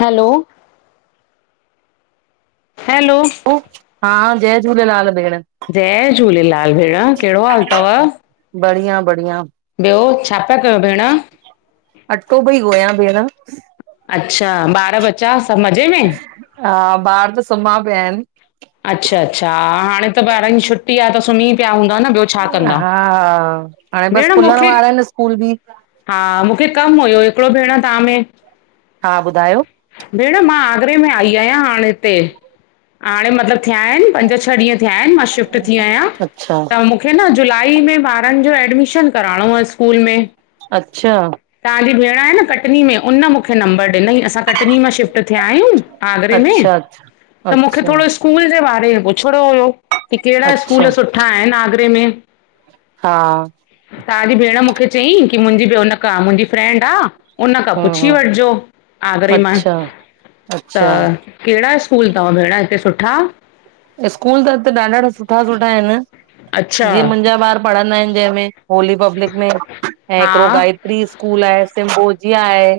Hello, hello हा, जय झूलेलाल भेण जय झूलेलाल भेण कहिड़ो हालु थव? बढिया -बढिया। ॿियो छा पिया कयो भेण? अटो पई गोयां भेण अच्छा, ॿार बच्चा सभु मज़े में? हा, ॿार त सुम्हां पिया आहिनि। अच्छा, अच्छा हाणे त ॿारिनि जी छुट्टी आहे, त सुम्ही पिया हूंदा न ॿियो छा कंदा? हा, हाणे बसि भेण खुलण मूंखे वारा आहिनि स्कूल बि। हा, मूंखे कमु हुयो हिकिड़ो भेण तव्हां में हा, ॿुधायो। भेण मां आगरे में आई आहियां हाणे हिते हाणे मतिलबु थिया आहिनि।, पंज छह ॾींहं थिया आहिनि मां शिफ्ट थी आहियां। अच्छा त मूंखे न जुलाई में ॿारनि जो एडमिशन कराइणो आहे स्कूल में। अच्छा। तव्हांजी भेण आहे न कटनी में। कटनी में हुन मूंखे नंबर ॾिनाई। असां कटनी मां शिफ्ट थिया आहियूं आगरे में अच्छा अच्छा त मूंखे अच्छा। थोरो स्कूल जे बारे में पुछिणो हुयो की कहिड़ा स्कूल अच्छा सुठा आहिनि आगरे में? हा तव्हांजी भेण मूंखे चईं की मुंहिंजी भी उनखां, मुंहिंजी फ्रेंंड आ उन खां हूं पुछी हूं वठॼो आगरे मां अच्छा त। अच्छा कैड़ा स्कूल तव भेणा हिते सुठा? स्कूल त हिते ॾाढा सुठा-सुठा आयन अच्छा जीअं मुंॼा ॿार पढ़ंदा आयन ॼेमें होली पब्लिक में ऐं हा हिकिड़ो गाइड प्री स्कूल आये सिम्बोजीया आये।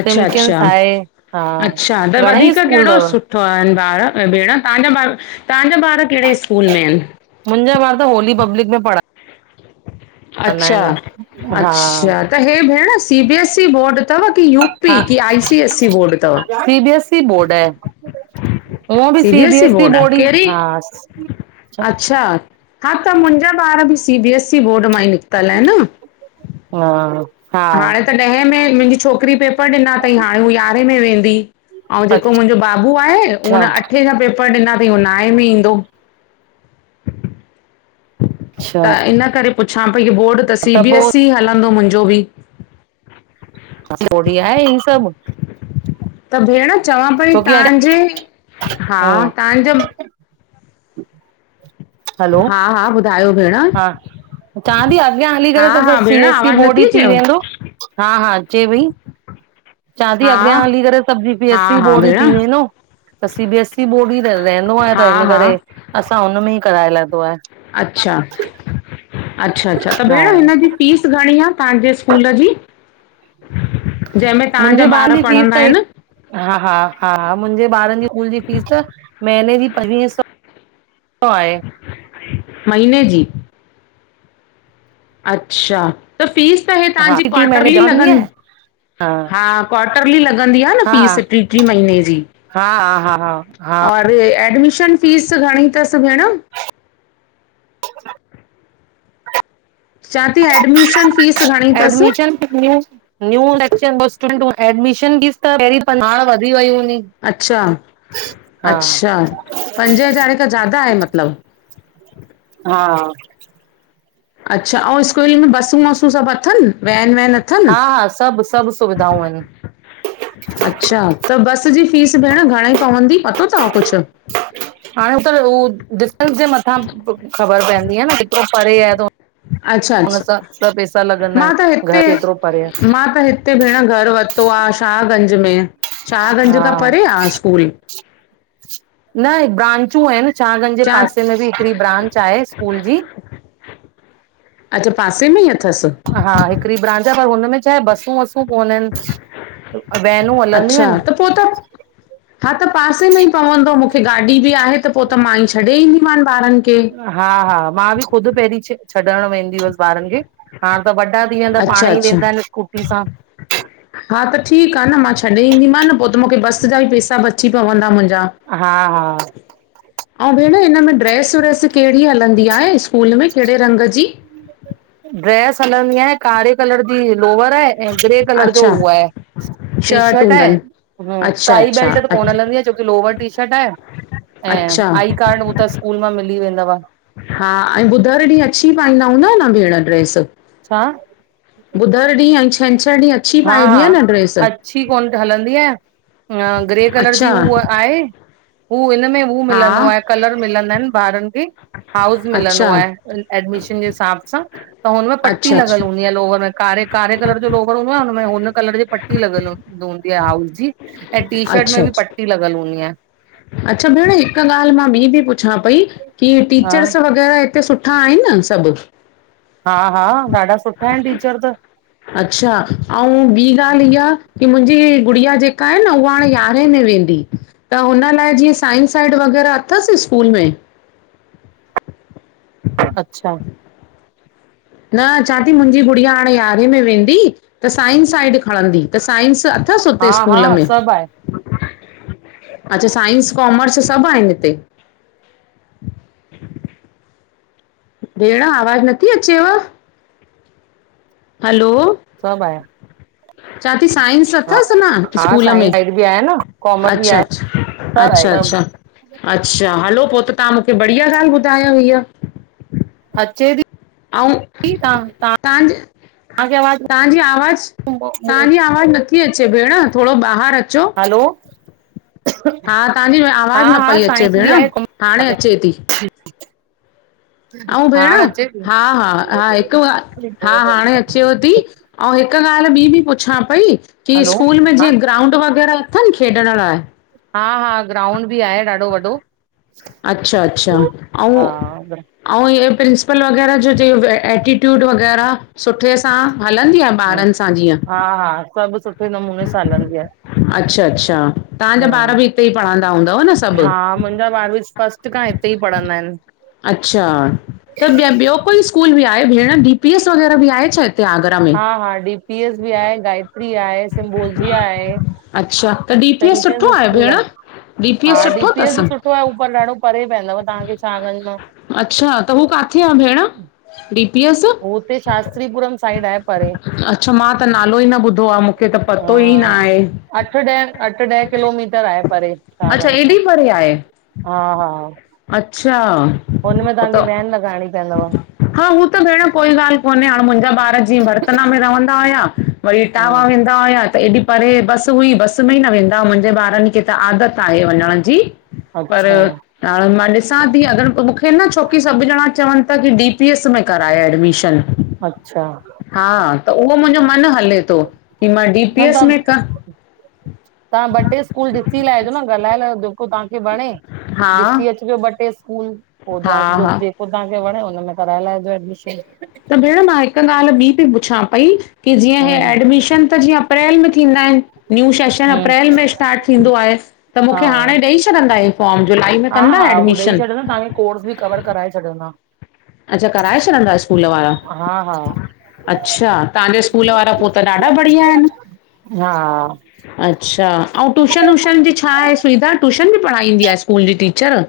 अच्छा सिमकिंस अच्छा आये, हा, अच्छा त घणई वधीक स्कूल कहिड़ो तव। सुठो आयन ॿार भेण, तांजा ॿार, तांजा ॿार कैड़े स्कूल में आयन? मुंजा ॿार त होली पब्लिक में पढ़ा। हा अच्छा-अच्छा त हे भेण C B S E board. तव की यू हा पी की आईसीएससी बोर्ड तव? C B S E board आहे C B S E board आ? कैॾी? अच्छा। हा त मुंजा ॿार बि C B S E board मां ई निकतल आ न, हा हा हाणे त त ॾहें में मुंजी छोकिरी पेपर ॾिना तई हाणे हू यारें में वेंदी। ऐं जेको मुंजो बाबू आये अच्छा हुन अठे ॼा पेपर ॾिना तई उ नाए में ईंदो। त अच्छा हिन करे पुछां पई की बोर्ड त सी बी एस ई हलंदो मुंजो ॿि। [unintelligible] हि सॿ। त भेण चवां पई छोकी अॻ तांॼे, हा तांजो। हलो हा-हा ॿुधायो भेण। हा चांती अॻयां हली हा करे त सॿ हा सी भेण बी एस ई आवाज़ बोर्ड नथी ई थी अचेव वेंदो। हा-हा अचे पई। चांती, हा अॻयां हली करे सॿ सी बी हा एस ई हा बोर्ड ई भेण थी वेंदो। त C B S E board ई रहंदो आये त हा हिन हा करे असां हुन में ई कराए लाथो आए। अच्छ-अच्छा, अच्छा त हा भेण हिनॼी फीस घणी आ तांजे स्कूल जी? जेंमें तांजा ॿार पढ़ंदा आयन? हा-हा, हा मुंजे ॿारन ॼी स्कूल ॼी फीस महीने ॼी पंजवीई सौ ओ आये। महिने जी? अच्छा, त फीस त हे हा तांॼी टी महीने क्वाटरली जमा थींदी लॻंद आहे हा, क्वाटरली लॻंदी आ न फीस टीं-टीं महीने ॼी। हा-हा और एडमिशन फीस घणी तस भेण? चांती एडमिशन फीस घणी तस? एडमिशन न्यू [unintelligible] एडमिशन फीस त पैंरीं हा वधी वई हूंदी। [unintelligible] हा अच्छा-अच्छा पंजे हज़ार खां ज्यादा आये मतलब? हा अच्छा, ऐं स्कूल में बसूं, वसूं सॿ अथन वैन, वैन? अथनि? हा-हा सॿ सॿ सुविधाऊं आयन। अच्छा, त बस ॼी फीस भेण घणे पवंदी, पतो तव कुछ? हाणे, त उ डिस्टेंस ॼे मथां ख़बर पइदी आ न कितरो परे आये। अच्छा-अच्छा लॻंदा मां त आहिनि घर हिते, केतिरो परे आहे मां त हिते हिते, भेण घर वरतो आ। शाहगंज में, शाहगंज हा खां परे आ स्कूल? न, ब्रांचू आयन शाहगंज ॼे जा पासे में ॿि हिकिड़ी ब्रांच आ स्कूल ॼी। अच्छा, पासे में ई अथस? हां, हिकड़ी ब्रांच आहे। पर हुनमें छा आह, बसूं-वसु कुक कोन, वेनूं हलंदियूं आहिन। पोइ त। हां, त पासे में ई पवंदो, मूंखे गाॾी बि आहे, त पोइ त मां ई छॾे ईंदीमनि ॿारनि खे। हां, हां। मां बि ख़ुदि पहिरीं छ छॾणु वेंदी हुयअसि ॿारनि खे। हाणे, त वॾा थी वेंदा, पाण अच्छा ई वेंदा आहिन, स्कूटी सां। हां, त ठीकु आहे न, मां त छॾे ईंदीम न पोइ त, मूंखे बस जा बि पैसा बची पवंदा मुंहिंजा। हां, हां। ऐं, भेण हिनमें ड्रेस-व्रेस कहिड़ी हलंदी आहे? स्कूल में कहिड़े रंग जी? ड्रेस हलंदी आहे। कारे कलर जी लोवर आहे, ऐं ग्रे कलर जो अच्छा उहा आहे। शर्ट टीशर्ट आहे। हूंदनि अच्छा टाई अच्छा बैल्ट त अच कोन हलंदी आहे, छोकी लोवर टीशर्ट आहे। ऐं अच्छा आई कार्ड हू त स्कूल मां मिली वेंदव। हां, ऐं ॿुधरु ॾींहुं अची पाईंदा हूंदा न भेण ड्रेस? छाा? ॿुधरु ॾींहुं, ऐं छंछरु ॾींहुं, अछी हा पाइबी हा आहे न ड्रेस? अच्छी, कोन हलंदी आहे। ग्रे कलर जी अच्छा हू आहे। हू हिनम गुरू हा मिलंदो, कलर मिलदो आहे, बारनि खे हास मिलंदो अच्छा आहे। एडमिशन जे हिसाब सां त, हुनमें पटी अच्छा लॻल अच्छा हूंदी आहे लोवर में। कारे, कारे कलर जो लोवर हुँदो, आ उनो हुन में हुनन कलर जे पटी लॻल ह हूंदी आहे हाउल जी। ऐं, टी शर्ट अच्छा में बि अच्छा पटी लॻल हूंदी आहे। अच्छा, भेण, हिकु ॻाल्हि मां ॿीं बि पुछां पई की हा टीचर्स वग़ैरह हिते सुठ हां, आह न सभु? हां, हां। ॾाढा सुठा आहिन टीचर त। अच्छा, ऐं, ॿी ॻाल्हि इहा की मुंहिंजी गुड़िया जेका आहे न, उहा हाणे य यरा मां वेंदी त हुन लाइ जीअं, साइन साइड वग़ैरह अथसि स्कूल में? उं [inaudible] अच्छा, न, चवां थी मुंहिंजी गुड़िया हाणे यारहें में वेंदी। त साइंस साइड खणंदी। त साइंस अथसि हा हुते स्कूल हा में? सभु आहे अच्छा, साइंस-कॉमर्स सभ आहिन हिते। भेण, आवाज नथी अचेव? हलो सभ आया। चवां थी साइंस अथसि न हा स्कूल में? साइंस साइड बि आहे न कॉमर्स बि अच्छा, आहे अच्छा। सभु आहे अच्छा, सभु अच्छा। अच्छा, हलो पोइ त, तव्हां मूंखे बढ़िया ॻाल्हि ॿुधायव हीअ। अचे थी आऊं तव्हां तव्हांखे तव्हांजे? आवाज तव्हांजी आवाज़? तव्हांजी आवाज़ नथी अचे भेण, थोरो ॿाहिरि अचो हलो, हा तव्हांजी [unintelligible] आवाज़ न हां, हां पई अचे साइंस भेण बि आहे। कम [inaudible] हाणे अचे थी ठीक [inaudible] ऐं भेण? हां, हां, हां हिकु वा, हां, हाणे अचेव थी? ऐं हिक ॻाल्हि ॿी बि पुछां पई? की हलो स्कूल में हा जीअं ग्राउंड वग़ैरह अथनि खेॾण लाइ? हां, हां, ग्राउंड बि आहे ॾाढो वॾो। अच्छा, अच्छा। ऐं हा ऐं इहे प्रिंसिपल वग़ैरह जो जीअं एटीट्यूड वग़ैरह सुठे सां? हलंदी आ ॿारनि सां जीअं? हा-हा। सभु सुठे नमूने सां हलंदी आ। अच्छा-अच्छा। तांजा ॿारि बि हिते ई पढ़ंदा हूंदव न सभु? हा मुंहिंजा ॿारि बि फर्स्ट खां हिते ई पढ़ंदा आहिनि। अच्छा, त ॿि ॿियो कोई स्कूल बि आहे भेण, डी पी एस वग़ैरह बि आहे छा हिते आगरा में? हा हा, डी पी एस बि आहे, गायत्री आहे, सिम्बोजिया आहे। अच्छा, त डी पी एस सुठो चैंपियंस आहे स्कूल भेण? डी पी एस हा सुठो डीपीएस अथसि? बि सुठो आहे पर ॾाढो परे पवंदव तव्हांखे शाहगंज मां। अच्छा, त हू काथे आ भेण? D P S? हुते शास्त्रीपुरम साइड आहे परे। अच्छा, मां त नालो ई न ॿुधो आ मूंखे त हा पतो ई न आहे। अठ ॾह, अठ ॾह किलोमीटर आहे परे, अच्छा शाहगंज सां। एॾी परे आहे हा-हा। अच्छा, त वैन लॻाइणी पवंदव हा, हू त भेण कोई ॻाल्हि कोन्हे, हाणे मुंहिंजा ॿारि जीअं बर्थना में रहवंदा हुया। वरी इटावा हम्म वेंदा वेंदा हुया त एॾी परे बसि हुई, बसि में ई न वेंदा, मुंहिंजे ॿारनि खे त आदत आहे वञण जी। पर अच्छा हाणे मां ॾिसां थी, अॻरि मूंखे न छोकी सभु ॼणा चवनि था की डी पी एस में कराए एडमिशन। अच्छा। हा, त उहो मुंहिंजो मन हले थो की मां डी न पी एस तव्हां में क तव्हां ॿ टे स्कूल ॾिसी लाहिजो न, ॻाल्हाए लाएजो, जेको तव्हांखे वणे हा ॾिसी अचजो ॿ टे स्कूल, पोइ तव्हां हा [inaudible] हा पोइ तव्हांखे वणे हुन में कराए लाहेजो एडमिशन। त भेण मां हिकु ॻाल्हि ॿि बि पुछां पई की जीअं हे हम्म एडमिशन त जीअं अप्रैल में थींदा आहिनि। न्यू सेशन हम्म अप्रैल में स्टार्ट थींदो आहे, त मूंखे हा हाणे ॾेई छॾंदा हे फॉर्म, जुलाई में कंदा एडमिशन? तांजो कोर्स बि कवर कराए छॾींदा। अच्छा, कराए छॾींदा स्कूल वारा? हा हा अच्छा, तव्हांजे स्कूल वारा पोइ त ॾाढा ॿढ़िया आहिनि। हा। अच्छा, अऊं टूशन वूशन जी छा आहे? सुविधा टूशन बि पढ़ाईंदी आहे स्कूल जी टीचर?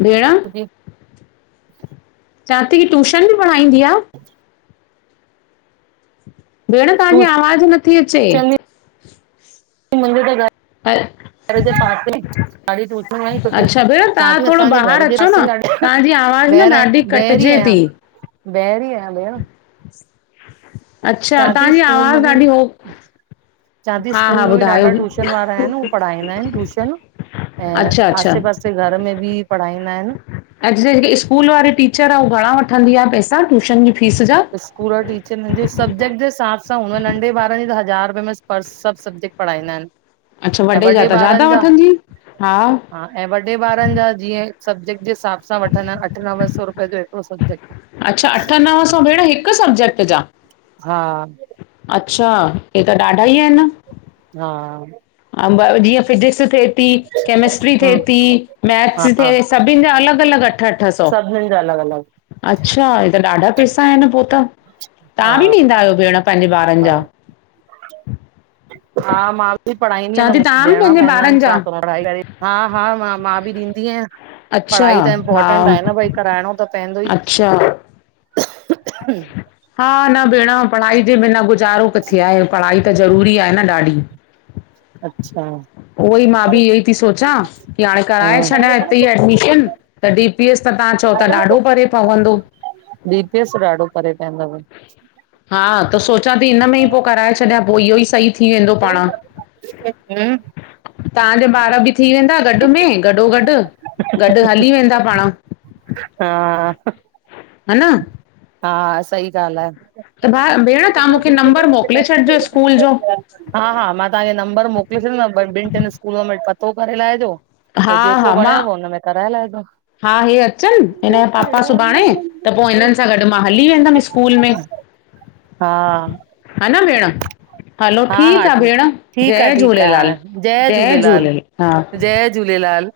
भेण, चां थी की टूशन बि पढ़ाईंदी आहे? ह भेण, तव्हांजी आवाज नथी अचे। मुंहिंजो त घरु [unintelligible] घरु जे पासे में ॾाढी टूशनूं आ सुठी। अच्छा भेण चवां तव्हां थी थोरो असांजे ॿाहिरि घरु जे अचो पासे न में ॾाढी तव्हांजी आवाज़ न ॾाढी कटिजे थी। ॿाहिरि ई आया भेण। अच्छा चवां थी तव्हांजी स्कूल में आवाज़ बि ॾाढी हो चवां थी हा स्कूल हा में बि ॾाढा ॿुधायो ट्यूशन वारा आहिनि उहे पढ़ाईंदा आहिनि ट्यूशन अच्छा- अच्छा कई घर में बि पढ़ाईंदा आहिनि। एग्जैक्ट स्कूल वारी टीचर आ उहा घणा वठंदी आ पैसा ट्यूशन जी फीस जा? स्कूल टीचरिन जे सब्जेक्ट जे हिसाब सां हूंदो नंढे ॿार जी त हज़ार रुपये में पर सभु सब्जेक्ट पढ़ाईंदा आहिनि। अच्छा ऐं वॾे जा त ज्यादा ॿारनि जा वठंदी, हा ऐं वॾे ॿारनि जा जीअं सब्जेक्ट जे हिसाब सां वठंदा आहिनि अठ नवे सौ रुपए जो हिकिड़ो सब्जेक्ट अच्छा अठ, नव सौ भेण हिकु सब्जेक्ट जा हा अच्छा हे त ॾाढा ई आहिनि न हा अ जीअं फिजिक्स थिए ई केमिस्ट्री हम थेती, मैथ्स हा थे सबिनिन जा अलग-अलग अठ सौ सभिनि जा अलॻि -अलॻि अच्छा हे त ॾाढा पैसा आहिनि पोइ त, हा तव्हां बि ॾींदा आहियो भेण पंहिंजे ॿारनि जा हा मां बि पढ़ाईंदी आहियां चवां त थी मूंखे तव्हां बि ॾियणा पंहिंजे पवंदा आहिनि ॿारनि जा छा करा? पढ़ाई हा -हा मां, मां बि ॾींदी आहियां अच्छा पढ़ाई त हा इम्पोर्टेंट आ न भई कराइणो त पवंदो ई। अच्छा अह -अह [unintelligible] हा न भेण पढ़ाई जे बिना गुज़ारो किथे आ? पढ़ाई त ज़रूरी आहे न ॾाढी। अच्छा उएई, मां हा बि इहो थी सोचां की हाणे कराए छॾियां हिते ई एडमिशन! त डी पी एस त तव्हां चओ त ॾाढो परे पवंदो डी पी एस ॾाढो परे पवंदव। हा त सोचां थी हिन में ई पोइ कराए छॾियां पोइ इहो ई सही थी वेंदो पाण तव्हांजा ॿार बि थी वेंदा गॾु में गॾो गॾु- गॾु हली वेंदा पाण हा ह न हा सही ॻाल्हि आ त भाउ भेण तव्हां मूंखे नंबर मोकिले छॾिजो स्कूल जो हा- हा मां तव्हांखे नंबर मोकिले छॾींदमि ॿिनि टिनि स्कूलनि में पतो करे लाहिजो पोइ हा हा जेको मां वणेव हुनम में कराए लाहिजो। हा हे अचनि हिनजा पापा सुभाणे त पो हिनन सां गॾु मां हली वेंदमि स्कूल में। हा ह ना भेण हलो हा हा ठीकु आ भेण, ठीकु आहे जय ठीकु आहे झूलेलाल हाणे जय झूलेलाल। हा जय झूलेलाल